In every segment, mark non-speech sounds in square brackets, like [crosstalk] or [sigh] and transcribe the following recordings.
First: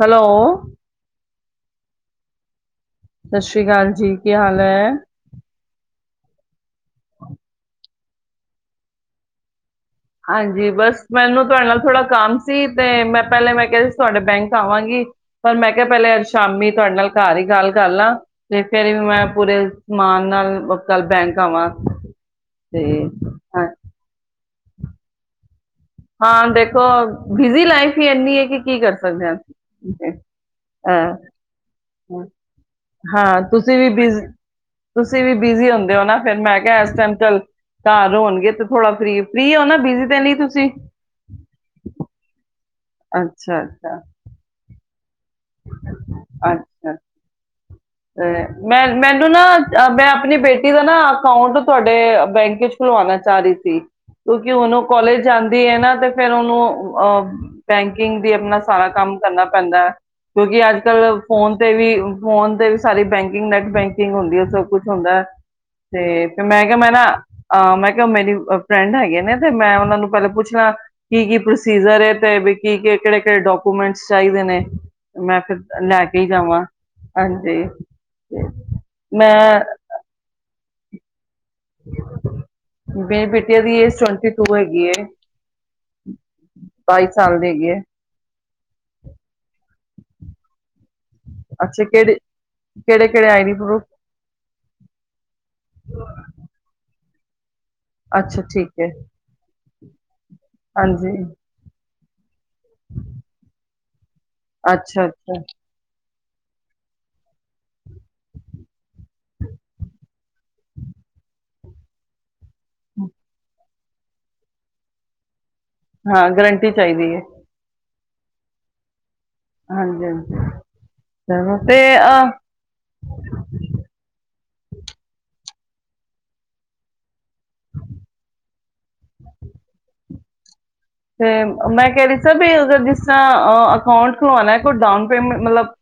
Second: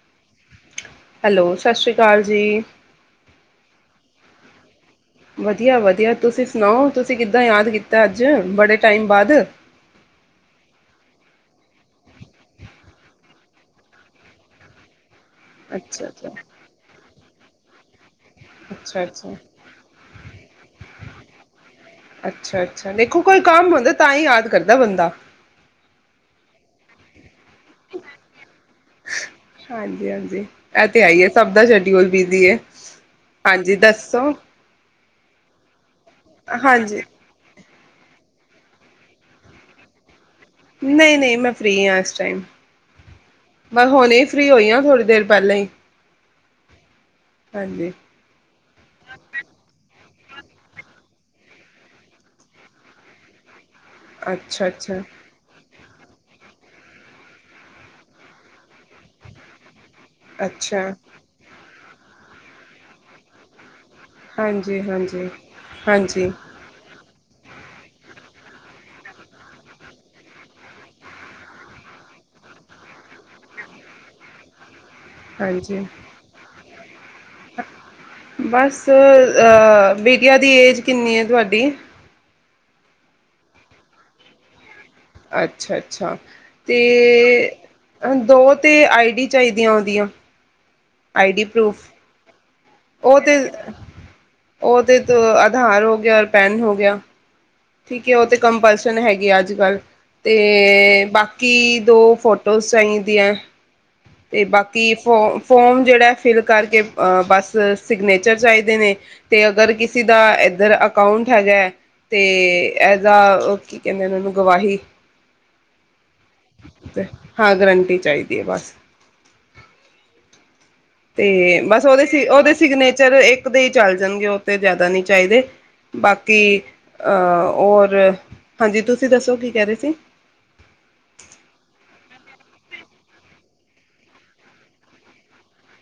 Hello hello ਸਤਿ ਸ਼੍ਰੀ ਅਕਾਲ ਜੀ ਸਤਿ ਸ੍ਰੀ ਅਕਾਲ ਜੀ ਕੀ ਹਾਲ ਹੈ ਵਧੀਆ ਵਧੀਆ ਤੁਸੀਂ ਸੁਣਾਓ ਤੁਸੀਂ ਕਿੱਦਾਂ ਯਾਦ ਕੀਤਾ ਅਤੇ ਅੱਜ ਬੜੇ ਟਾਈਮ ਬਾਅਦ ਹਾਂਜੀ ਬਸ ਮੈਨੂੰ ਤੁਹਾਡੇ ਨਾਲ ਥੋੜਾ ਕੰਮ ਸੀ ਤੇ ਮੈਂ ਪਹਿਲੇ ਮੈਂ ਕਿਹਾ ਸੀ ਤੁਹਾਡੇ ਬੈਂਕ ਆਵਾਂਗੀ ਪਰ ਮੈਂ ਕਿਹਾ ਅੱਛਾ ਪਹਿਲੇ ਅੱਜ ਅੱਛਾ ਸ਼ਾਮੀ ਤੁਹਾਡੇ ਨਾਲ ਘਰ ਹੀ ਗੱਲ ਕਰ ਲਾ ਤੇ ਫੇਰ ਵੀ ਅੱਛਾ ਮੈਂ ਅੱਛਾ ਪੂਰੇ ਸਮਾਨ ਨਾਲ ਕੱਲ ਬੈਂਕ ਆਵਾਂ ਅੱਛਾ ਤੇ ਅੱਛਾ ਦੇਖੋ ਕੋਈ ਹਾਂ ਕੰਮ ਹੁੰਦਾ ਤਾਂ ਹੀ ਯਾਦ ਕਰਦਾ ਦਾ ਬੰਦਾ ਹਾਂ ਦੇਖੋ ਬਿਜੀ ਲਾਈਫ ਹੀ ਇੰਨੀ ਹੈ ਕਿ ਕੀ ਕਰ ਸਕ ਹਾਂਜੀ ਹਾਂਜੀ ਇਹ ਤੇ ਹੈਈ ਹੈ ਅ ਸਭ ਦਾ ਛੱਡ ਤੇ ਹੁਣ ਬਿਜ਼ੀ ਹੈ, ਹਾਂ ਹਾਂਜੀ ਤੁਸੀਂ ਵੀ ਬਿਜ਼ ਦੱਸੋ ਤੁਸੀਂ ਵੀ ਬਿਜ਼ੀ ਹੁੰਦੇ ਓ ਨਾ ਫਿਰ ਮੈਂ ਕਿਹਾ ਇਸ ਹਾਂਜੀ ਟਾਈਮ ਚੱਲ ਘਰ ਹੋਣਗੇ ਤੇ ਥੋੜਾ ਫ੍ਰੀ, ਫ੍ਰੀ ਹੋ ਨਾ ਬਿਜ਼ੀ ਦੇ ਲਈ ਤੁਸੀਂ ਨਹੀਂ ਨਹੀਂ ਮੈਂ ਫ੍ਰੀ ਹਾਂ ਇਸ ਟਾਈਮ ਅੱਛਾ ਬਸ ਅੱਛਾ ਹੁਣੇ ਫ੍ਰੀ ਹੋਈ ਆ ਥੋੜੀ ਪੱਲੇ ਅੱਛਾ ਤੇ ਮੈਂ ਮੈਨੂੰ ਨਾ ਮੈਂ ਆਪਣੀ ਬੇਟੀ ਦਾ ਨਾ ਅਕਾਊਂਟ ਤੁਹਾਡੇ ਬੈਂਕ ਵਿੱਚ ਖੁਲਵਾਣਾ ਚਾਹ ਰਹੀ ਸੀ ਕਿਉਂਕਿ ਅੱਛਾ ਹੁਣ ਉਹ ਅੱਛਾ ਕੋਾਲਜ ਜਾਂਦੀ ਹੈ ਨਾ ਤੇ ਫੇਿਰ ਉਹਨੂੰ ਅਹ ਬੈਂਕਿੰਗ ਦੀ ਆਪਣਾ ਸਾਰਾ ਕੰਮ ਕਰਨਾ ਪੈਂਦਾ ਹੈ, ਕਿਉਂਕਿ ਅੱਛਾ ਅੱਜ-ਕੱਲ ਫੋਨ ਤੇ ਵੀ ਫੋਨ ਤੇ ਸਾਰੀ ਬੈਂਕਿੰਗ ਨੇੈਟ ਬੈਂਕਿੰਗ ਹੁੰਦੀ ਉਹ ਸਭ ਹਾਂਜੀ ਕੁੱਛ ਹੁੰਦਾ ਹਾਂਜੀ ਤੇ ਹਾਂਜੀ ਫਿਰ ਮੈਂ ਕਿਹਾ ਮੈਂ ਨਾ ਅ ਮੈਂ ਕਿਹਾ, ਮੇਰੀ ਫਰੈਂਡ ਹੈਗੇ ਨੇ ਤੇ ਮੈਂ ਉਹਨਾ ਨੂੰ ਪਹਿਲਾਂ ਪੁੱਛਣਾ ਕੀ-ਕੀ ਪ੍ਰੋਸੀਜਰ ਹੈ ਤੇ ਕੀ ਕਿਹੜੇ- ਕਿਹੜੇ ਡਾਕੂਮੈਂਟ ਚਾਹੀਦੇ ਨੇ? ਮੈਂ ਫਿਰ ਹਾਂਜੀ ਲੈ ਕੇ ਹੀ ਜਾਵਾਂ। ਹਾਂਜੀ। ਤੇ ਬਸ ਮੈਂ ਇਹ ਬੀਟੀਆਂ ਦੀ ਏਜ ਕਿੰਨੀ ਹੈ ਤੁਹਾਡੀ? ਦੇਰ ਮੇ ਬੇਟੇ ਦੀ ਏਜ ਟਵੈਂਟੀ ਟੂ ਹੈਗੀ। ਹੈ ਅੱਛਾ-ਅੱਛਾ, ਤੇ ਸਾਲ ਦੀ ਹੈਗੀ ਹੈ ਦੋ ਤੇ ਆਈ ਡੀ ਚਾਹੀਦੀਆਂ ਉਹਦੀਆਂ ਆਈ ਡੀ ਪ੍ਰੂਫ। ਅੱਛਾ ਕਿਹੜੇ ਕਿਹੜੇ ਉਹ ਕਿਹੜੇ ਤੇ ਆਈਡੀ ਪ੍ਰੂਫ ਉਹ ਤੇ ਆਧਾਰ ਹੋ ਗਿਆ, ਔਰ ਪੈਨ ਹੋ ਗਿਆ। ਠੀਕ ਹੈ, ਉਹ ਤੇ ਅੱਛਾ ਠੀਕ ਹੈ ਕੰਪਲਸ਼ਨ ਹੈਗੇਆ ਅੱਜ-ਕੱਲ ਤੇ ਹਾਂਜੀ ਬਾਕੀ ਦੋ ਫੋਟੋਜ਼ ਚਾਹੀਦੀਆਂ। ਤੇ ਬਾਕੀ ਅੱਛਾ ਫੋ ਅੱਛਾ ਫੋਮ ਜਿਹੜਾ ਫਿਲ ਕਰਕੇ ਬਸ ਸਿਗਨੇਚਰ ਚਾਹੀਦੇ ਨੇ। ਤੇ ਅਗਰ ਕਿਸੇ ਦਾ ਇੱਧਰ ਅਕਾਊਂਟ ਹੈਗਾ ਹੈ, ਤੇ ਅ਼ਤੇ ਐਦਾ ਆ ਕੀ ਕਹਿੰਦੇ, ਨੇ ਓਹਨੂੰ ਗਵਾਹੀ। ਹਾਂ ਗਰੰਟੀ ਚਾਹੀਦੀ ਹੈ। ਹਾਂ ਗਰੰਟੀ ਚਾਹੀਦੀ ਹੈ ਬਸ। ਹਾਂਜੀ-ਹਾਂਜੀ। ਤੇ ਬਸ ਉਹਦੇ-ਉਹਦੇ ਸਿਗਨੇਚਰ ਇੱਕ ਦੇ ਹੀ ਚੱਲ ਜਾਣਗੇ ਉਹ ਤੇ ਜ਼ਿਆਦਾ ਨਹੀਂ ਚਾਹੀਦੇ। ਬਾਕੀ ਹਾਂ ਔਰ ਹਾਂਜੀ, ਤੁਸੀਂ ਦੱਸੋ ਕੀ ਕਹਿ ਰਹੇ ਸੀ? ਤੇ ਮੈਂ ਕਹਿ ਰਹੀ ਸੀ ਕੇ ਅਗਰ ਜਿਸ ਤਰ੍ਹਾਂ ਅਕਾਂਟ ਖੁਲਵਾਣਾ ਹੈ ਕੋਈ ਡਾਊਨ ਪੇਮੈਂਟ ਮਤਲਬ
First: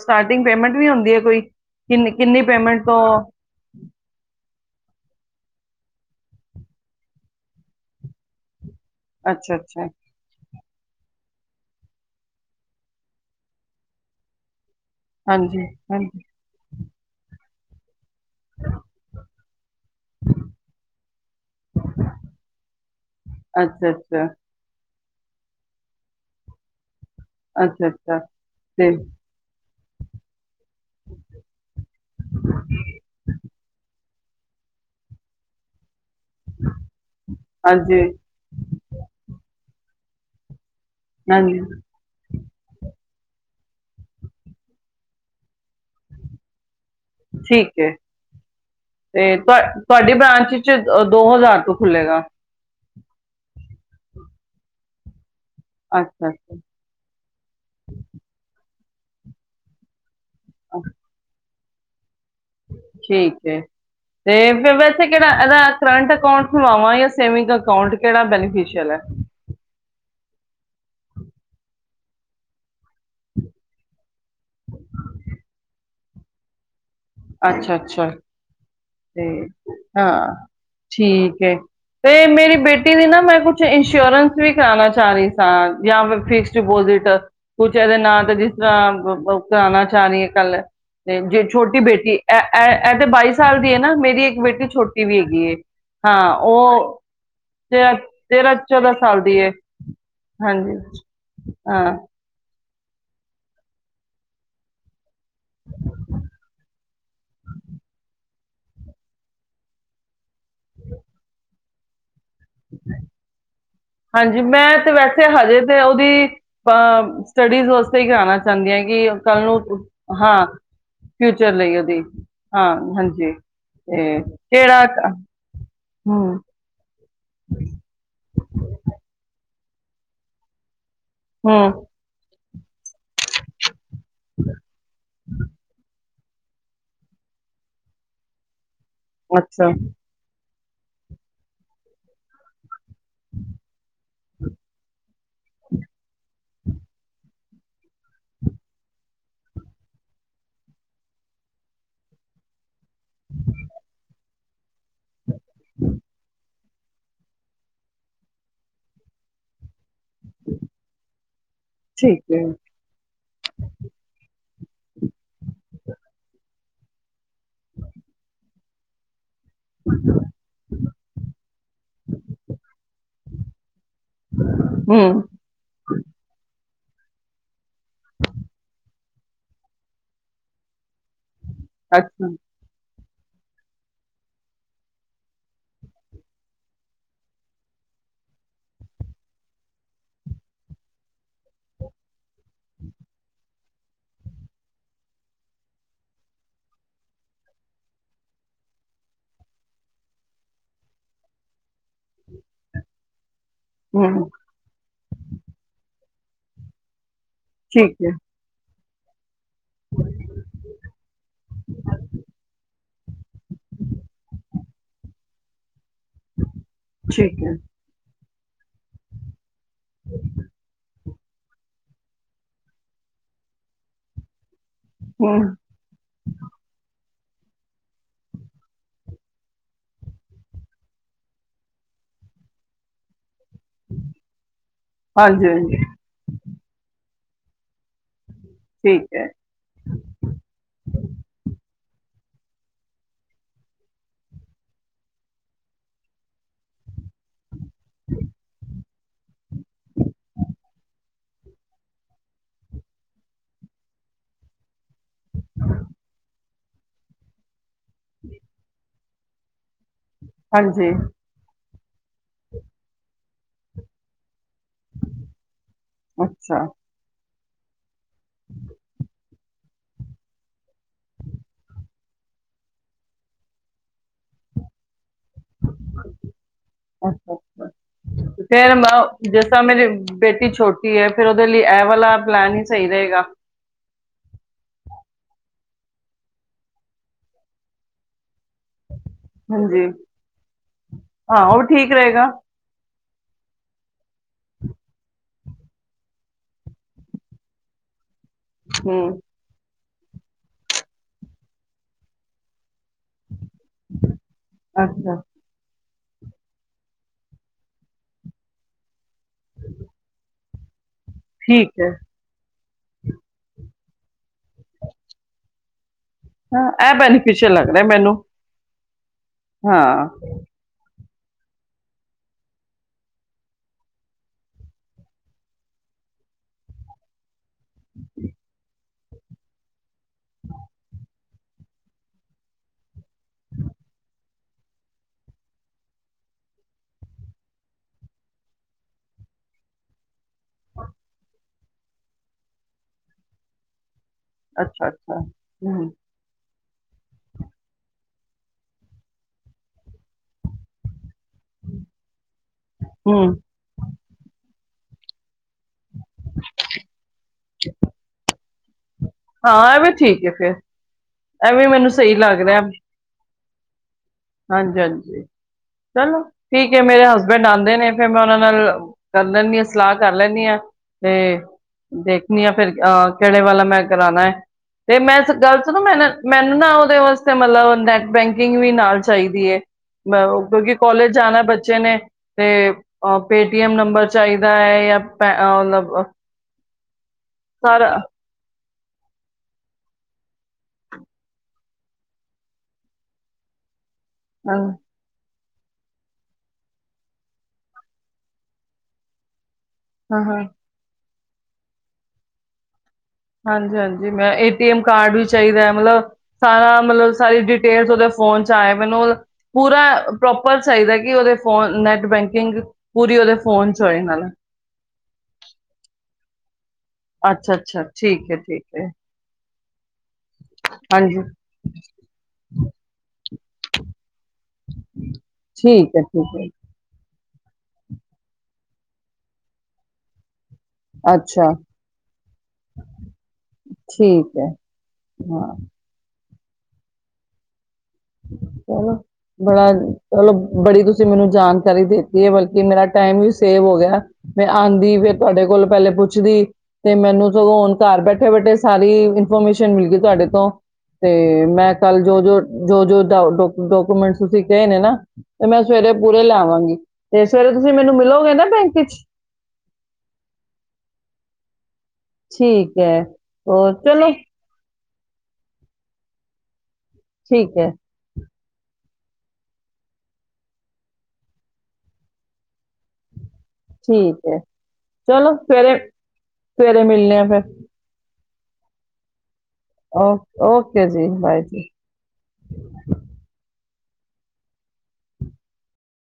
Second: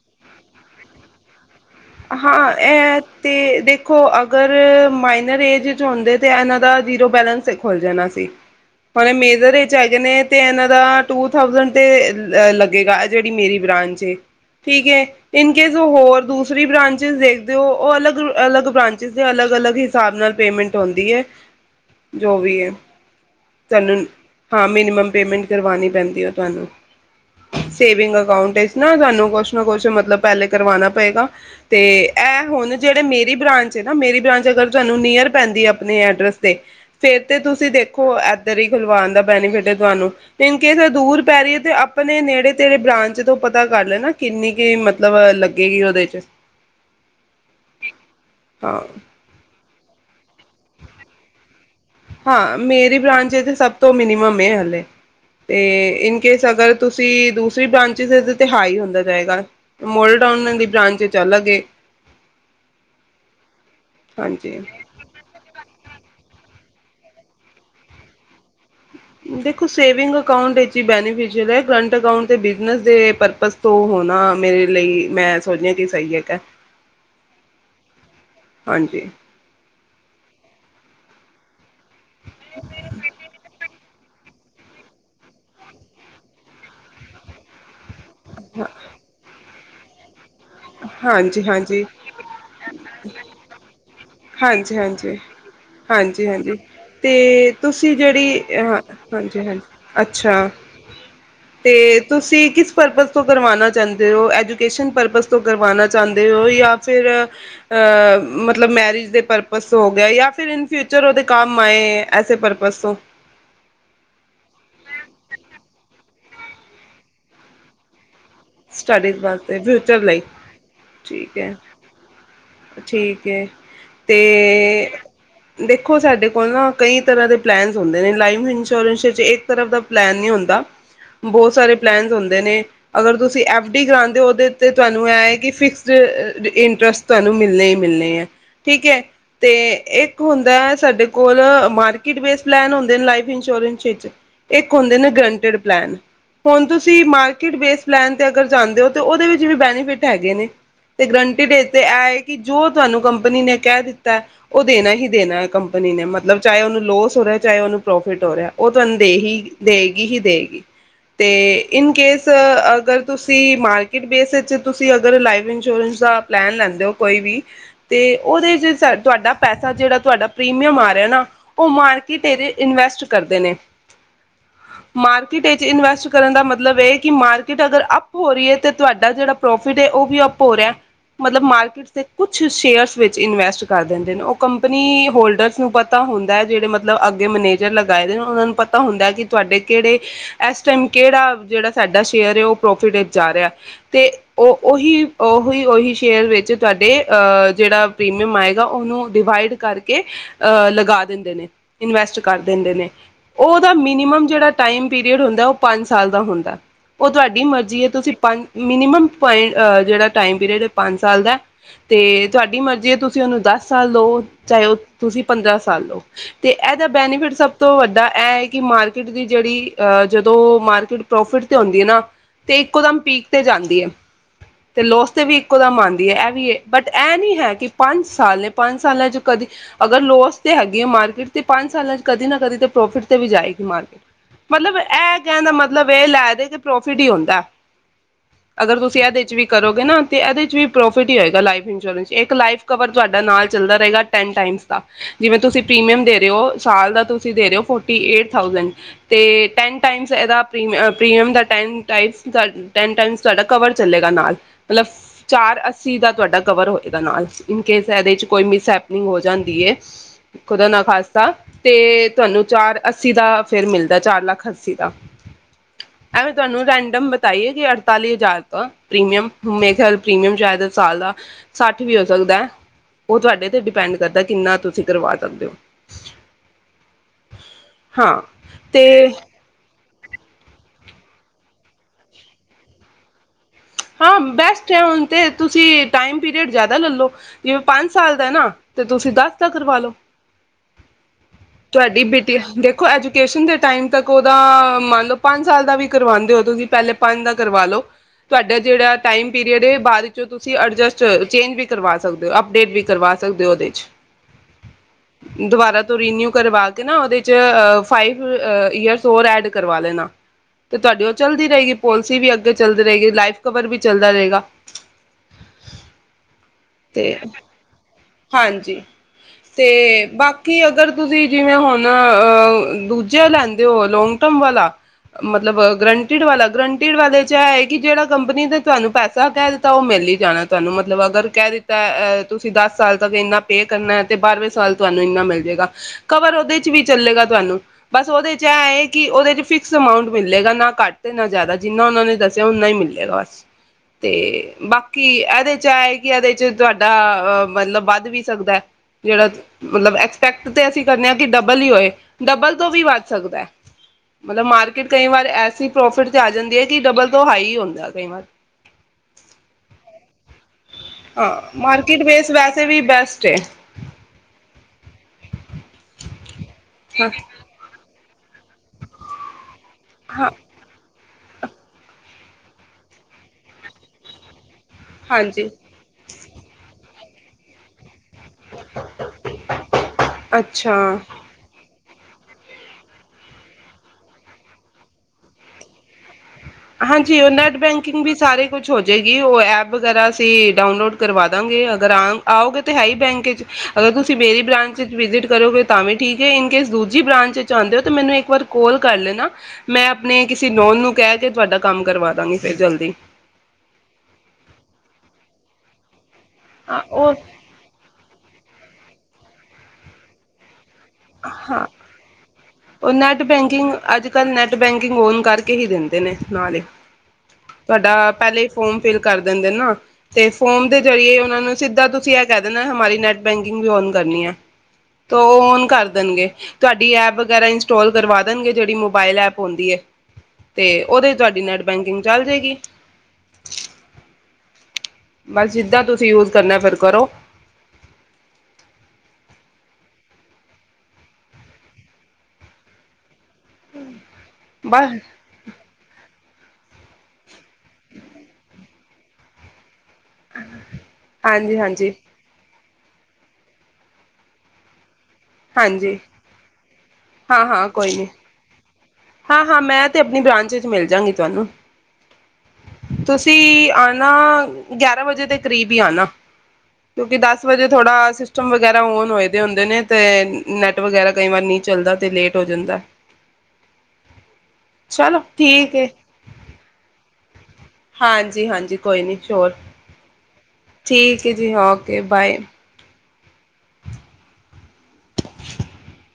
ਸਟਾਰਟਿੰਗ ਪੇਮੈਂਟ ਵੀ ਹੁੰਦੀ ਹੈ ਕੋਈ? ਕਿੰਨੀ ਕਿੰਨੀ ਹਾਂ, ਪੇਮੈਂਟ ਤੋਂ ਇਹ ਤੇ ਦੇਖੋ ਅਗਰ ਮ ਏਹ ਚ ਹੁੰਦੇ ਤੇ ਇਹਨਾਂ ਦਾ ਜੀਰੋ ਬੈਲੈਂਸ ਖੁੱਲ ਜਾਣਾ ਸੀ। ਤੁਹਾਡੇ ਅੱਛਾ ਨੇਬਰ ਚ ਅੱਛਾ ਹੈਗੇ ਨੇ ਤੇ ਇਹਨਾਂ ਉਹਦਾ ਟੂ ਥਾਊਜੈਂਟ ਤੇ ਲੱਗੇਗਾ, ਜਿਹੜੀ ਮੇਰੀ ਬ੍ਰਾਂਚ ਸੀ। ਠੀਕ ਹੈ ਇਨ ਹਾਂਜੀ ਕੇਸ ਉਹ ਹਾਂਜੀ ਹੋਰ ਦੂਸ ਪ੍ਰੀ ਬ੍ਰਾਂਚਿਸ ਦੇਖਦੇ ਹੋ ਉਹ ਅਲੱਗ ਅਲਗ-ਬ੍ਰਾਂਚਿਸ ਦੇ ਅਲੱਗ-ਅਲੱਗ ਹਿਸਾਬ ਨਾਲ ਪੇਮੈਂਟ ਆਉਂਦੀ ਦੀ ਹੈ, ਜੋ ਵੀ ਐ, ਅੱਛਾ ਸਾਨੂੰ ਅੱਛਾ ਹਾਂ ਮਿਨੀਮਮ। ਪੇਮੈਂਟ ਕਰਵਾਣੀ ਪੈਂਦੀ ਹੈ ਤੁਹਾਨੂੰ। ਅੱਛਾ ਸੇਵਿੰਗ ਅੱਛਾ ਅਕਾਊਂਟ ਇਸ ਤੇ ਨਾ ਸਾਨੂੰ ਕੁਛ ਨਾ ਕੁਛ ਮਤਲਬ ਪਹਿਲੇ ਕਰਵਾਣਾ ਪਏਗਾ। ਤੇ ਐ ਹੁਣ ਜਿਹੜੇ ਮੇਰੀ ਬ੍ਰਾਂਚ ਏ ਨਾ ਮੇਰੀ ਬ੍ਰਾਂਚ ਅਗਰ ਤੁਹਾਨੂੰ ਨੀਅਰ ਪੈਂਦੀ ਹੈ ਆਪਣੇ ਐਡ ਰੈਸ ਤੇ ਫਿਰ ਤੇ ਤੁਸੀਂ ਹਾਂਜੀ ਦੇਖੋ ਇਧਰ ਹੀ ਖੁਲਵਾਉਣ ਦਾ ਬੈਨੀਫਿਟ ਹੈ ਤੁਹਾਨੂੰ [unintelligible] ਕਿਤੇ ਦੂਰ ਪੈ ਰਹੀ ਹੈ ਹਾਂਜੀ ਤੇ ਆਪਣੇ ਨੇੜੇ ਤੇੜੇ ਬ੍ਰਾਂਚ ਕਿਤੋਂ ਪਤਾ ਕਰ ਲੈਨਾ ਕਿੰਨੀ ਕੁ ਮਤਲਬ ਲੱਗੇਗੀ ਉਹਦੇ ਚ ਠੀਕ ਐ, ਹਾਂ ਤੇ ਤੁ ਤੁਹਾਡੀ ਬ੍ਰਾਂਚ ਚ ਦੋ ਹਜ਼ਾਰ ਤੋਂ ਖੁੱਲੇਗਾ। ਹਾਂ ਮੇਰੀ ਬ੍ਰਾਂਚ ਚ ਤੇ ਸਭ ਤੋਂ ਮਿਨੀਮਮ ਏ ਹਲੇ। ਤੇ ਅੱਛਾ ਇਨਕੇਸ ਅੱਛਾ ਅਗਰ ਤੁਸੀਂ ਦੂਸਰੀ ਬ੍ਰਾਂਚਸ ਤੇ ਹਾਈ ਹੁੰਦਾ। ਦਿੱਤਾ ਜਾਏਗਾ [unintelligible] ਤਾਂ ਉਹਨਾਂ ਦੀ ਬ੍ਰਾਂਚ ਚ ਚੱਲ ਗਏ। ਠੀਕ ਹੈ ਤੇ ਹਾਂਜੀ ਫਿਰ ਵੈਸੇ ਕਿਹੜਾ ਇਹਦਾ ਕਰੰਟ ਅਕਾਊਂਟ ਖੁਲਵਾਵਾਂ ਜਾਂ ਸੇਵਿੰਗ ਅਕਾਊਂਟ ਕਿਹੜਾ ਬੈਨੀਫਿਸ਼ ਦੇਖੋ ਸੇਵਿੰਗ ਅਕਾਊਟ ਵਿੱਚ ਈ ਬੈਨੀਫਿਸ਼ਅਲ ਐ ਕਰੰਟ ਅਕਾਊਂਟ ਤੇ ਬਿਜ਼ਨਸ ਦੇ ਪਰਪਜ਼ ਤੋਂ ਹੋਣਾ ਮੇਰੇ ਲਈ ਮੈਂ ਸੋਚਿਆ ਕਿ ਸਹੀ ਹੈਗਾ। ਅੱਛਾ ਅੱਛਾ ਹਾਂਜੀ ਤੇ ਹਾਂ, ਠੀਕ ਐ। ਤੇ ਮੇਰੀ ਬੇਟੀ ਦੀ ਨਾ ਮੈਂ ਕੁਛ ਇਸ਼ ਇਨਸ਼ੋਰੈਂਸ ਵੀ ਕਰਾਣਾ ਚਾਹ ਰਹੀ ਸਾਂ ਜਾਂ ਫਿਰ ਫਿਕਸ ਡਿਪੋਜਿਟ ਕੁਛ ਇਹਦੇ ਨਾਲ ਜਿਸ ਤਰ੍ਹਾਂ ਕਰਾਣਾ ਚਾਹ ਰਹੀ ਗੱਲ ਐ ਤੇ ਜੇ ਹਾਂਜੀ ਛੋਟੀ ਹਾਂਜੀ ਬੇਟੀ ਐ ਐ ਐ ਤੇ ਬਾਈ ਸਾਲ ਦੀ ਏ ਨਾ। ਇੱਕ ਬੇਟੀ ਹਾਂਜੀ ਛੋਟੀ ਹਾਂਜੀ ਵੀ ਹੈਗੀ ਹਾਂ ਹਾਂਜੀ ਹਾਂਜੀ ਉਹ ਤੇ ਤੇਰਾਂ ਤੁਸੀਂ ਜਿਹੜੀ ਤੇਰਾਂ ਹਾਂ ਚੌਦਾਂ ਸਾਲ ਦੀ ਹਾਂਜੀ ਹੈ ਹਾਂਜੀ ਅੱਛਾ ਹਾਂਜੀ ਤੇ ਹਾਂ ਤੁਸੀਂ ਕਿਸ ਪਰਪਜ਼ ਤੋਂ ਕਰਵਾਉਣਾ ਚਾਹੁੰਦੇ ਹੋ ਐਜੂਕੇਸ਼ਨ ਪਰਪਜ਼ ਤੋਂ ਕਰਵਾਉਣਾ ਚਾਹੁੰਦੇ ਹੋ ਜਾਂ ਫਿਰ ਮਤਲਬ ਮੈਰਿਜ ਦੇ ਪਰਪਜ਼ ਹੋ ਗਿਆ ਜਾ ਫਿਲਿਨ ਫਿਊਚਰ ਉਹਦੇ ਕਾ ਮੈਂ। ਹਾਂਜੀ ਮੈਂ ਤੇ ਵੈਸੇ ਹਜੇ ਤੇ ਉਹ ਵੀ ਆਪਾਂ ਸਟੱਡੀਜ਼ ਵਾਸਤੇ ਹੀ ਕਹਿਣਾ ਸੀ। ਚਾਂਹਦੀ ਆ ਕਿ ਸਟੱਡੀਜ਼ ਕੱਲ ਵਾਸਤੇ ਨੂੰ ਫਿਊਚਰ ਲਈ ਹਾਂ ਠੀਕ ਫਿਊਚਰ ਹੈ, ਲਈ ਉਹਦੀ ਹਾਂ ਠੀਕ ਹਾਂਜੀ ਹੈ ਜਿਹੜਾ ਤੇ ਦੇਖੋ ਸਾਡੇ ਹੂੰ ਕੋਲ ਨਾ ਕਈ ਤਰ੍ਹਾਂ ਦੇ ਪਲੈਨਜ ਹੁੰਦੇ ਨੇ ਲਾਈਫ ਇੰਸ਼ੋਰੈਂਸ ਵਿੱਚ ਇਹ ਤਰਫ ਦਾ ਪਲੈਨ ਨਹੀਂ ਹੁੰਦਾ।। ਬਹੁਤ ਸਾਰੇ ਹੂੰ ਪਲੈਨਜ ਹੁੰਦੇ ਨੇ। ਅਗਰ ਤੁਸੀਂ ਤੁਸੀਂ ਐਫ ਤੁਸੀਂ ਕਰਾਂਦੇ ਹੋ ਉਹਦੇ ਤੇ ਤੁਹਾਨੂੰ ਇਹ ਹੈ ਕਿ ਫਿਕਸਡ ਇੰਟਰਸਟ ਤੁਹਾਨੂੰ ਮਿਲਣੇ ਹੀ ਮਿਲਣੇ ਆ। ਠੀਕ ਹੈ ਤੇ ਅੱਛਾ ਇੱਕ ਹੁੰਦਾ ਸਾਡੇ ਕੋਲ ਮਾਰਕੀਟ ਬੇਸ ਪਲੈਨ ਹੁੰਦਾ। ਇਨ ਲਾਈਫ ਇੰਸ਼ੋਰੈਂਸ ਵਿੱਚ ਇੱਕ ਹੁੰਦੇ ਨੇ ਗਰੰਟਿਡ ਪਲੈਨ ਹੁਣ ਤੁਸੀਂ ਮਾਰ ਕਿਸ ਬੇਸ ਪਲੈਨ ਅਗਰ ਜਾਂਦੇ ਹੋ ਤੇ ਉਹਦੇ ਵਿੱਚ ਵੀ ਬੈਨੀਫਿਟ ਹੈਗੇ ਨੇ ਤੇ ਗਰੰਟਿਡ ਇਹ ਤੇ ਹੈ ਕਿ ਜੋ ਤੁਹਾਨੂੰ ਕੰਪਨੀ ਨੇ ਕਹਿ ਦਿੱਤਾ। ਉਹ ਦੇਣਾ ਹੀ ਦੇਣਾ ਕੰਪਨੀ ਨੇ ਮਤਲਬ ਚਾਹੇ ਉਹਨੂੰ ਲੋਸ ਹੋ ਰਿਹਾ ਚਾਹੇ ਉਹਨੂੰ ਪ੍ਰੋਫਿਟ ਹੋ ਰਿਹਾ ਉਹ ਤੁਹਾਨੂੰ ਦੇ ਹੀ ਦੇ ਦੇ ਹੀ ਦੇਵੇਗੀ ਤੇ ਇਨ ਠੀਕ ਕੇਸ ਹੈ ਅਗਰ ਤੁਸੀਂ ਮਾਰਕੀਟ ਬੇਸ ਵਿੱਚ ਤੁਸੀਂ ਅਗਰ ਲਾਈਫ ਇੰਸ਼ੋਰੈਂਸ ਦਾ ਪਲੈਨ ਲੈਂਦੇ ਹੋ ਕੋਈ ਵੀ ਤੇ ਉਹਦੇ ਚ ਸਰ ਤੁਹਾਡਾ ਪੈਸਾ ਜਿਹੜਾ ਤੁਹਾਡਾ ਪ੍ਰੀਮੀਅਮ ਆ ਰਿਹਾ ਨਾ ਉਹ ਮਾਰਕੀਟ ਚ ਇਨਵੈਸਟ ਕਰਦੇ ਨੇ ਹੂੰ ਮਾਰਕੀਟ ਚ ਇਨਵੈਸਟ ਕਰਨ ਦਾ ਮਤ ਮਤਲਬ ਇਹ ਕਿ ਮਾਰਕੀਟ ਅਗਰ ਅਪ ਹੋ ਰਹੀ ਹੈ ਤੇ ਤੁਹਾਡਾ ਜਿਹੜਾ ਪ੍ਰੋਫਿਟ ਹੈ ਉਹ ਵੀ ਅੱਪ ਹੋ ਰਿਹਾ। ਮਤਲਬ ਮਾਰਕੀਟ ਦੇ ਅੱਛਾ ਕੁੱਛ ਸ਼ੇਅਰਸ ਵਿੱਚ ਇਨਵੈਸਟ ਕਰ ਦਿੰਦੇ ਨੇ। ਉਹ ਕੰਪਨੀ ਹੋਲਡਰਸ ਨੂੰ ਪਤਾ ਹੁੰਦਾ ਏ ਜਿਹੜੇ ਮਤਲਬ ਅੱਗੇ ਮੈਨੇਜਰ ਲਗਾਏ ਦੇ ਨੇ ਉਹਨਾਂ ਨੂੰ ਪਤਾ ਹੁੰਦਾ ਕਿ ਤੁਹਾਡੇ ਕਿਹੜੇ ਇਸ ਟਾਈਮ ਕਿਹੜਾ ਜਿਹੜਾ ਸਾਡਾ ਸ਼ੇਅਰ ਹੈ ਉਹ ਪ੍ਰੋਫਿਟ ਏਚ ਜਾ ਰਿਹਾ ਤੇ ਉਹ ਉਹੀ ਉਹੀ ਉਹੀ ਸ਼ੇਅਰ ਵਿੱਚ ਤੁਹਾਡੇ ਅ ਜਿਹੜਾ ਪ੍ਰੀਮੀਅਮ ਆਏਗਾ ਉਹਨੂੰ ਡਿਵਾਈਡ ਕਰਕੇ ਅ ਲਗਾ ਦਿੰਦੇ ਨੇ, ਇਨਵੈਸਟ ਕਰ ਦਿੰਦੇ ਨੇ। ਉਹਦਾ ਮਿਨੀਮਮ ਹੂੰ ਜਿਹੜਾ ਟਾਈਮ ਪੀਰੀਅਡ ਹੁੰਦਾ ਉਹ ਪੰਜ ਸਾਲ ਦਾ ਹੁੰਦਾ। ਉਹ ਤੁਹਾਡੇ ਨੀ ਮਰਜ਼ੀ ਏ ਠੀਕ ਹੈ ਤੁਸੀਂ ਪੰਜ ਮਨੀਮਮ। [unintelligible] ਜਿਹੜਾ ਟਾਈਮ ਪੀਰੀਅਡ ਪੰਜ ਸਾਲ ਦਾ ਤੇ ਤੁਹਾਡੀ ਮਰਜ਼ੀ ਏ ਤੁਸੀਂ ਤੁਸੀਂ ਉਹਨੂੰ ਦਸ ਸਾਲ ਲੋ, ਚਾਹੇ ਉਹ ਤੁਸੀਂ ਪੰਦਰਾਂ ਸਾਲ ਲੋ। ਤੇ ਇਹਦਾ ਬੈਨੀਫਿਟ ਠੀਕ ਸਭ ਹੈ ਤੋਂ ਵੱਡਾ ਇਹ ਕਿ ਮਾਰਕੀਟ ਦੀ ਜਿਹੜੀ ਅ ਜਦੋਂ ਮਾਰਕੀਟ ਪ੍ਰੋਫਿਟ ਤੇ ਹੁੰਦੀ ਏ ਨਾ। ਤੇ ਇੱਕੋ ਦਮ ਪੀਕ ਤੇ ਜਾਂਦੀ ਏ। ਤੇ ਲੋਸ ਤੇ ਵੀ ਹੂੰ ਇੱਕੋ ਦਮ ਆਂਦੀ ਏ। ਇਹ ਵੀ ਏ ਬਟ ਇਹ ਨੀ ਹੈ ਕਿ ਪੰਜ ਸਾਲ ਨੇ, ਪੰਜ ਸਾਲਾਂ ਚ ਕਦੇ ਅਗਰ ਲੋਸ ਤੇ ਹੈਗੀ ਏ ਮਾਰਕੀਟ ਤੇ ਪੰਜ ਸਾਲਾਂ ਚ ਕਦੇ ਨਾ ਕਦੇ ਤਾਂ ਪ੍ਰੋਫਿਟ ਤੇ ਵੀ ਜਾਏ ਮਾਰਕਿੱਟ ਮਤਲਬ ਇਹ ਹਾਂਜੀ ਕਹਿਣਦਾ ਹਾਂਜੀ ਮਤਲਬ ਏ ਲੈਦੇ ਕੇ ਪ੍ਰੋਫਿਟ ਈ ਹੁੰਦ [unintelligible] ਅਗਰ ਤੁਸੀਂ ਠੀਕ ਇਹਦੇ ਹੈ ਚ ਵੀ ਕਰੋਗੇ ਨਾ ਤੇ ਇਹਦੇ ਚ ਵੀ ਪ੍ਰੋਫਿਟ ਈ ਹੋਏਗਾ ਲਾਈਫ ਇੰਸ਼ੋਰੈਂਸ ਇੱਕ ਲਾਈਫ ਕਵਰ ਤੁਹਾਡਾ ਨਾਲ ਚੱਲਦਾ ਰਹੇਗਾ ਟੈਨ ਟਾਈਮਸ ਦਾ। ਜਿਵੇਂ ਤੁਸੀਂ ਪ੍ਰੀਮੀਅਮ ਦੇ ਰੇ ਓ ਸਾਲ ਦਾ ਤੁਸੀਂ ਦੇ ਰੇ ਓ ਫੋਟੀ ਏਟ ਥਾਊਜੈਂਡ। ਤੇ ਟੈਨ ਟਾਈਮਸ ਇਹਦਾ ਪ੍ਰੀਮ ਅ ਪ੍ਰੀਮੀਅਮ ਦਾ ਟੈਨ ਟਾਈਪਸ ਤੁਹਾਡ ਟੈਨ ਟਾਈਮ ਤੁਹਾਡਾ ਕਵਰ ਚਲੇਗਾ ਨਾਲ ਮਲਬ ਚਾਰ ਅੱਸੀ ਦਾ ਤੁਹਾਡਾ ਕਵਰ ਹੋਏਗਾ ਨਾਲ [unintelligible] ਇਹਦੇ ਚ ਕੋਈ ਮਿਸਹੇਪ [unintelligible] ਹੋ ਜਾਂਦੀ ਏ। ਖੁਦਾ ਨਾ ਹਾਂਜੀ ਖਸਦਾ। ਤੇ ਤੁਹਾਨੂੰ ਚਾਰ ਅੱਸੀ ਦਾ ਫੇਰ ਮਿਲਦਾ ਏ ਚਾਰ ਲੱਖ ਅਸ ਸੀਗਾ ਐਵੇਂ ਤੁਹਾਨੂੰ ਅੱਛਾ ਮੈਮ ਬਤਾਈਏ ਕਿ ਅੜਤਾਲੀ ਹਜ਼ਾਰ ਦਾ ਪ੍ਰੀਮੀਅਮ ਮੇਰੇ ਖ਼ਿਆਲ ਪ੍ਰੀਮੀਅਮ ਸ਼ੈਦ ਸਾਲ ਦਾ ਸੱਠ ਵੀ ਹੋ ਸਕਦਾ ਏ। ਉਹ ਤੁਹਾਡੇ ਤੇ ਡਿਪੈਂਡ ਕਰਦਾ ਕਿੰਨਾ ਤੁਸੀਂ ਕਰਵਾ ਸਕਦੇ ਹੋ [unintelligible] ਹਾਂ ਫੇਰ ਤੇ ਮ ਜੈਸਾ ਮੇਰੇ ਬੇਟੀ ਛੋਟੀ ਏ ਫੇਰ ਉਹਦੇ ਲਈ ਇਹ ਵਾਲਾ ਪਲੈਨ ਈ ਸਹੀ ਰੇਗਾ। ਹਾਂ ਬੈਸਟ ਏ ਹੁਣ ਤੇ, ਤੁਸੀਂ ਟਾਈਮ ਪੀਰੀਅਡ ਜ਼ਿਆਦਾ ਲੈਲੋ ਜਿਵੇਂ ਪੰਜ ਸਾਲ ਦਾ ਏ ਨਾ ਤੇ ਤੁਸੀਂ ਦੱਸ ਦਾ ਕਰਵਾ ਹਾਂਜੀ ਲਓ ਹਾਂ ਉਹ ਠੀਕ ਤੁਹਾਡੀ ਰਹੇਗਾ ਬੇਟੀ ਦੇਖੋ ਅਜੂ [unintelligible] ਟਾਈਮ ਤਕ ਉਹਦਾ ਮੰਨ ਲੋ ਪੰਜ ਸਾਲ ਦਾ ਵੀ ਕਰਵਾਂਦੇ ਓ ਤੁਸੀਂ ਪੇਹਲੇ ਪੰਜ ਦਾ ਕਰਵਾ ਲੋ। ਤੁਹਾਡਾ ਜਿਹੜਾ ਹੂੰ ਟਾਈਮ ਪੀਰੀਅਡ ਏ ਬਾਅਦ ਵਿੱਚੋ ਤੁਸੀਂ ਅਡਜਸਟ ਚੇਂਜ ਵੀ ਕਰਵਾ ਸਕਦੇ ਓ ਅਪਡੇਟ ਵੀ ਕਰਵਾ ਸਕਦੇ ਹੋ ਉਹਦੇ ਚ ਅੱਛਾ ਦੁਬਾਰਾ ਰੀਨਿਊ ਕਰਵਾ ਕੇ ਨਾ ਉਹਦੇ ' ਫਾਈਵ ਈਅਰਸ ਹੋਰ ਐਡ ਕਰਵਾ ਲੈਣਾ ਤੇ ਤੁਹਾਡੇ ਚੱਲਦੀ ਰਹੇਗੀ ਠੀਕ ਹੈ ਪੋਲਿਸੀ ਵੀ ਅੱਗੇ ਚੱਲਦੀ ਯੇ ਲਾਈਫ ਕਵਰ ਫਿਰ ਵੀ ਚੱਲਦਾ ਰਹੇਗਾ ਹ ਇਹ ਤੇ ਬੈਨੀਫਿਸ਼ਅਲ ਲੱਗ ਰਿਹਾ ਮੈਨੂੰ ਹਾਂਜੀ ਤੇ ਹਾਂ ਬਾਕੀ ਅਗਰ ਤੁਸੀਂ ਜਿਵੇਂ ਹੁਣ ਅ ਦੂਜੇ ਲੈਂਦੇ ਹੋ ਲੋਂਗ ਟਰਮ ਵਾਲਾ ਮਤਲਬ ਗਰੰਟਿਡ ਵਾਲਾ ਗਰੰਟਿਡ ਵਾਲੇ ਚ ਹੈ ਕਿ ਜਿਹੜਾ ਕੰਪਨੀ ਦੇ ਤੁਹਾਨੂੰ ਪੈਸਾ ਤਾਂ ਕਹ ਉਹ ਮਿਲਲੀ ਜਾਣਾ ਤੁਹਾਨੂੰ ਮਤਲਬ ਅਗਰ ਕਹਿ ਦਿੱਤਾ ਅਹ ਤੁਸੀਂ ਦਸ ਸਾਲ ਤੱਕ ਇੰਨਾ ਪੇ ਕਰਨਾ ਹੈ ਤੇ ਬਾਰਵੇਂ ਸਾਲ ਤੁਹਾਨੂੰ ਇੰਨਾ ਮਿਲ ਜਾਏਗਾ ਕਵਰ ਉਹਦੇ ਚ ਵੀ ਚੱਲੇਗਾ ਤੁਹਾਨੂੰ ਬਸ ਉਹਦੇ ਚ ਇਹ ਇਹ ਕਿ ਉਹਦੇ ਚ ਫਿਕਸ ਅਮਾਊਂਟ ਮਿਲੇਗਾ ਨਾ ਘੱਟ ਤੇ ਨਾ ਜ਼ਿਆਦਾ ਜਿੰਨਾ ਉਹਨਾਂ ਨੇ ਚਲੋ ਨਹੀਂ ਮਿਲੇਗਾ ਬਸ ਤੇ ਅੱਛਾ ਬਾਕੀ ਅੱਛਾ ਇਹਦੇ ਚ ਹੂੰ ਆਏ ਕਿ ਇਹਦੇ ਚ ਤੁਹਾਡਾ ਅ ਮਤਲਬ ਵੱਧ ਵੀ ਸਕਦਾ ਹੈ ਜਿਹੜਾ ਮਤਲਬ ਐਕਸਪੈਕਟ ਤੇ ਅਸੀਂ ਕਰਨੇ ਹਾਂ ਡਬਲ ਹੀ ਹੋਏ ਡਬਲ ਤੋਂ ਵੀ ਵੱਧ ਹੂੰ ਸਕਦਾ ਮਤਲਬ ਮਾਰਕ ਕਈ ਵਾਰ ਐਸੀ ਪ੍ਰੋਫਿਟ ਤੇ ਆ ਜਾਂਦੀ ਹੈ ਕਿ ਡਬਲ ਦੋ ਹਾਈ ਹੁੰਦਾ ਕਈ ਵਾਰ ਹਾਂ ਇਹ ਵੀ ਠੀਕ ਹੈ ਫਿਰ ਹਾਂ ਐਵੇਂ ਮੈਨੂੰ ਮਾਰਕੀਟ ਸਹੀ ਬੇਸ ਲੱਗ ਰਿਹਾ ਵੈਸੇ ਵੀ ਬੈਸਟ ਹੈ ਹਾਂਜੀ ਹਾਂਜੀ ਚਲੋ ਠੀਕ ਹੈ ਮੇਰੇ ਹਾਂ ਹਸਬੈਂਡ ਆਉਂਦੇ ਨੇ ਫਿਰ ਮੈਂ ਉਹਨਾਂ ਨਾਲ ਕਰ ਲੈਂਦੀ ਹ ਸੀ ਸਲਾਹ ਕਰ ਲੈਂਨੇ ਹਾਂ ਤੇ ਦੇਖਣੀ ਆ ਫੇਿਰ ਅਹ ਕਿਹੜੇ ਵਾਲਾ ਮੈਂ ਕਰਾਣਾ ਹੈ ਤੇ ਮੈਂ ਹਾਂਜੀ ਗਲ ਸੁ ਨਾ ਮੈਨੂੰ ਮੈਨੂੰ ਨਾ ਉਹਦੇ ਵਾਸਤੇ ਤੇ ਮਤਲਬ ਹੋਂਦਾ ਹੈ ਬੈਂਕਿੰਗ ਵੀ ਨਾਲ ਕੀਦੀ ਹੈ ਕਿਉਂਕਿ ਅੱਛਾ ਕਾਲਜ ਜਾਣਾ ਬੱਚੇ ਨੇ ਤੇ ਪੇਟੀਐਮ ਨੰਬਰ ਚਾਹੀਦਾ ਹੈ ਜਾਂ ਪ ਮਤਲਬ ਹਾਂਜੀ ਜੀ ਔ ਨੇਟ ਸਾਰਾ ਬੈਂਕਿੰਗ ਵੀ ਸਾਰੇ ਕੁਛ ਹੋ ਜਾਏਗੀ ਉਹ ਐਪ ਵਗੈਰਾ ਜ ਤੇ ਡਾਊਨਲੋਡ ਕਰਵਾਦਾਂਗੇ। ਗ੍ਰਾਂਹਕ ਆਓਗੇ ਤੇ ਹੈ ਹੀ ਬੈਂਕ ਚ ਅਗਰ ਤੁਸੀਂ ਮੇਰੀ ਹਾਂ ਬ੍ਰਾਂਚ ਵਿੱਚ ਵਿਜਿਟ ਕਰੋਗੇ ਤਾਂ ਵੀ ਠੀਕ ਹੈ ਇਨਕੇਸ ਦੂਜੀ ਬ੍ਰਾਂਚ ਚ ਆਉਂਦੇ ਹੋ ਤੇ ਮੈਨੂੰ ਇੱਕ ਵਾਰ ਕੋਲ ਕਰ ਲੈਣਾ। ਮੈਂ ਹਾਂ ਆਪਣੇ ਹਾਂ ਕਿਸੇ ਨੋਨ ਨੂੰ ਕਹਿ ਕੇ ਤੁਹਾਡਾ ਕੰਮ ਕਰਵਾਦਾਂਗੀ ਫਿਰ ਜਲਦੀ। ਹਾਂਜੀ- ਹਾਂਜੀ ਮੈਂ ਏਟੀਐਮ ਕਾਰਡ ਵੀ ਚਾਹੀਦਾ ਹੈ ਮਤਲਬ ਸਾਰਾ ਮਤਲਬ ਉਹ ਸਾਰੀ ਡਿਟੇਲ ਉਹਦੇ ਫੋਨ ਚ ਆਇਆ। ਮੈਨੂਅਲ ਪੂਰਾ ਪ੍ਰੋਪਰ ਚਾਹੀਦਾ ਕਿ ਉਹਦੇ ਹਾਂ, ਫੋਨ ਨੈਟ ਬੈਂਕਿੰਗ ਉਹ ਪੂਰੀ ਨੈਟ ਉਹਦੇ ਬੈਂਕਿੰਗ ਫੋਨ ਚ ਹੋਏ ਅੱਜ ਨਾਲ ਕੱਲ੍ਹ ਨੈੱਟ ਬੈਂਕਿੰਗ ਓਨ ਕਰਕੇ ਹੀ ਦਿੰਦੇ ਨੇ ਨਾਲੇ। ਅੱਛਾ ਅੱਛਾ ਤੁਹਾਡਾ ਠੀਕ ਹੈ ਪਹਿਲੇ ਠੀਕ ਫੋਰਮ ਹੈ ਫਿਲ ਕਰ ਦਿੰਦੇ ਨਾ। ਤੇ ਫੋਨ ਦੇ ਜਰੀਏ ਹਾਂਜੀ ਉਹਨਾਂ ਨੂੰ ਸਿੱਧਾ ਤੁਸੀਂ ਇਹ ਕਹਿ ਦੇਣਾ ਹਮਾਰੀ ਨੈਟ ਬੈਂਕਿੰਗ ਵੀ ਓਨ ਕਰਨੀ ਹੈ ਤੋ ਉਹ ਓਨ ਕਰ ਠੀਕ ਹੈ ਠੀਕ ਤੁਹਾਡੀ ਇਹ ਐਪ ਵਗੈਰਾ ਇੰਸਟਾਲ ਕਰਵਾ ਦੇਣਗੇ ਜਿਹੜੀ ਮੋਬਾਈਲ ਐਪ ਹੁੰਦੀ ਹੈ। ਅਤੇ ਉਹਦੇ ਹੈ ਤੁਹਾਡੀ ਅੱਛਾ ਨੈਟ ਬੈਂਕਿੰਗ ਚੱਲ ਜਾਏਗੀ। ਠੀਕ ਹੈ ਹਾਂ ਬਸ ਜਿੱਦਾਂ ਤੁਸੀਂ ਯੂ। ਕਰਨਾ ਫਿਰ ਕਰੋ। ਚਲੋ ਬੜਾ ਚਲੋ ਬੜੀ ਤੁਸੀਂ ਮੈਨੂੰ ਜਾਣਕਾਰੀ ਦਿੱਤੀ ਹੈ ਬਲਕਿ ਮੇਰਾ ਟਾਈਮ ਵੀ ਸੇਵ ਹੋ ਗਿਆ ਮੈਂ ਬਸ ਆਉਂਦੀ ਫਿਰ ਤੁਹਾਡੇ ਕੋਲ ਪਹਿਲੇ ਪੁੱਛ ਵਿੱਚ ਦੀ ਤੇ ਮੈਨੂੰ ਸਗੋਂ ਹੁਣ ਘਰ ਬੈਠੇ- ਬੈਠੇ ਸਾਰੀ ਇਨਫੋਰਮੇਸ਼ਨ ਮਿਲ ਗਈ। ਤੁਹਾਡੇ ਤੋਂ ਤੇ ਹਾਂਜੀ ਮੈਂ ਹਾਂਜੀ ਕੱਲ ਜੋ ਜੋ ਜੋ ਜੋ ਡੋਕੂਮੈਂਟ ਤੁਸੀਂ ਕਹੇ ਨੇ ਨਾ ਤੇ ਮੈਂ ਸਵੇਰੇ ਹਾਂਜੀ ਪੂਰੇ ਲੈ ਆਵਾਂਗੀ ਤੇ ਹਾਂ ਸਵੇਰੇ ਹਾਂ ਤੁਸੀਂ ਮੈਨੂੰ ਕੋਈ ਨਹੀਂ ਮਿਲੋਗੇ ਨਾ ਬੈਂਕ ਚ। ਹਾਂ ਹਾਂ ਮੈਂ ਤੇ ਆਪਣੀ ਬ੍ਰਾਂਚ ਵਿੱਚ ਮਿਲਜਾਂਗੀ ਤੁਹਾਨੂੰ। ਠੀਕ ਹੈ ਤੁਸੀਂ ਹੋਰ ਆਣਾ। ਚਲੋ ਗਿਆਰਾਂ ਵਜੇ ਦੇ ਕਰੀਬ ਹੀ ਆਣਾ। ਕਿਉਂਕਿ ਦਸ ਠੀਕ ਵਜੇ ਹੈ ਥੋੜਾ ਅਸੀੰ ਸਿਸਟਮ ਵਗੈਰਾ ਓਨ ਹੋਏ ਦੇ ਹੁੰਦੇ ਨੇ ਤੇ ਨੈਟ ਵਗੈਰਾ ਕਈ ਵਾਰ ਨਹੀਂ ਚੱਲਦਾ ਤੇ ਲੇਟ ਹੋ ਜਾਂਦਾ। ਠੀਕ ਹੈ ਚਲੋ ਠੀਕ ਸਵੇਰੇ- ਹੈ ਸਵੇਰੇ ਮਿਲਣੇ ਆ ਫਿਰ। ਹਾਂਜੀ- ਹਾਂਜੀ ਕੋਈ ਨਹੀਂ ਸ਼ੋਰ। ਆਹ। ਠੀਕ ਹੈ ਜੀ ਹਾਂ ਓਕੇ ਬਾਏ।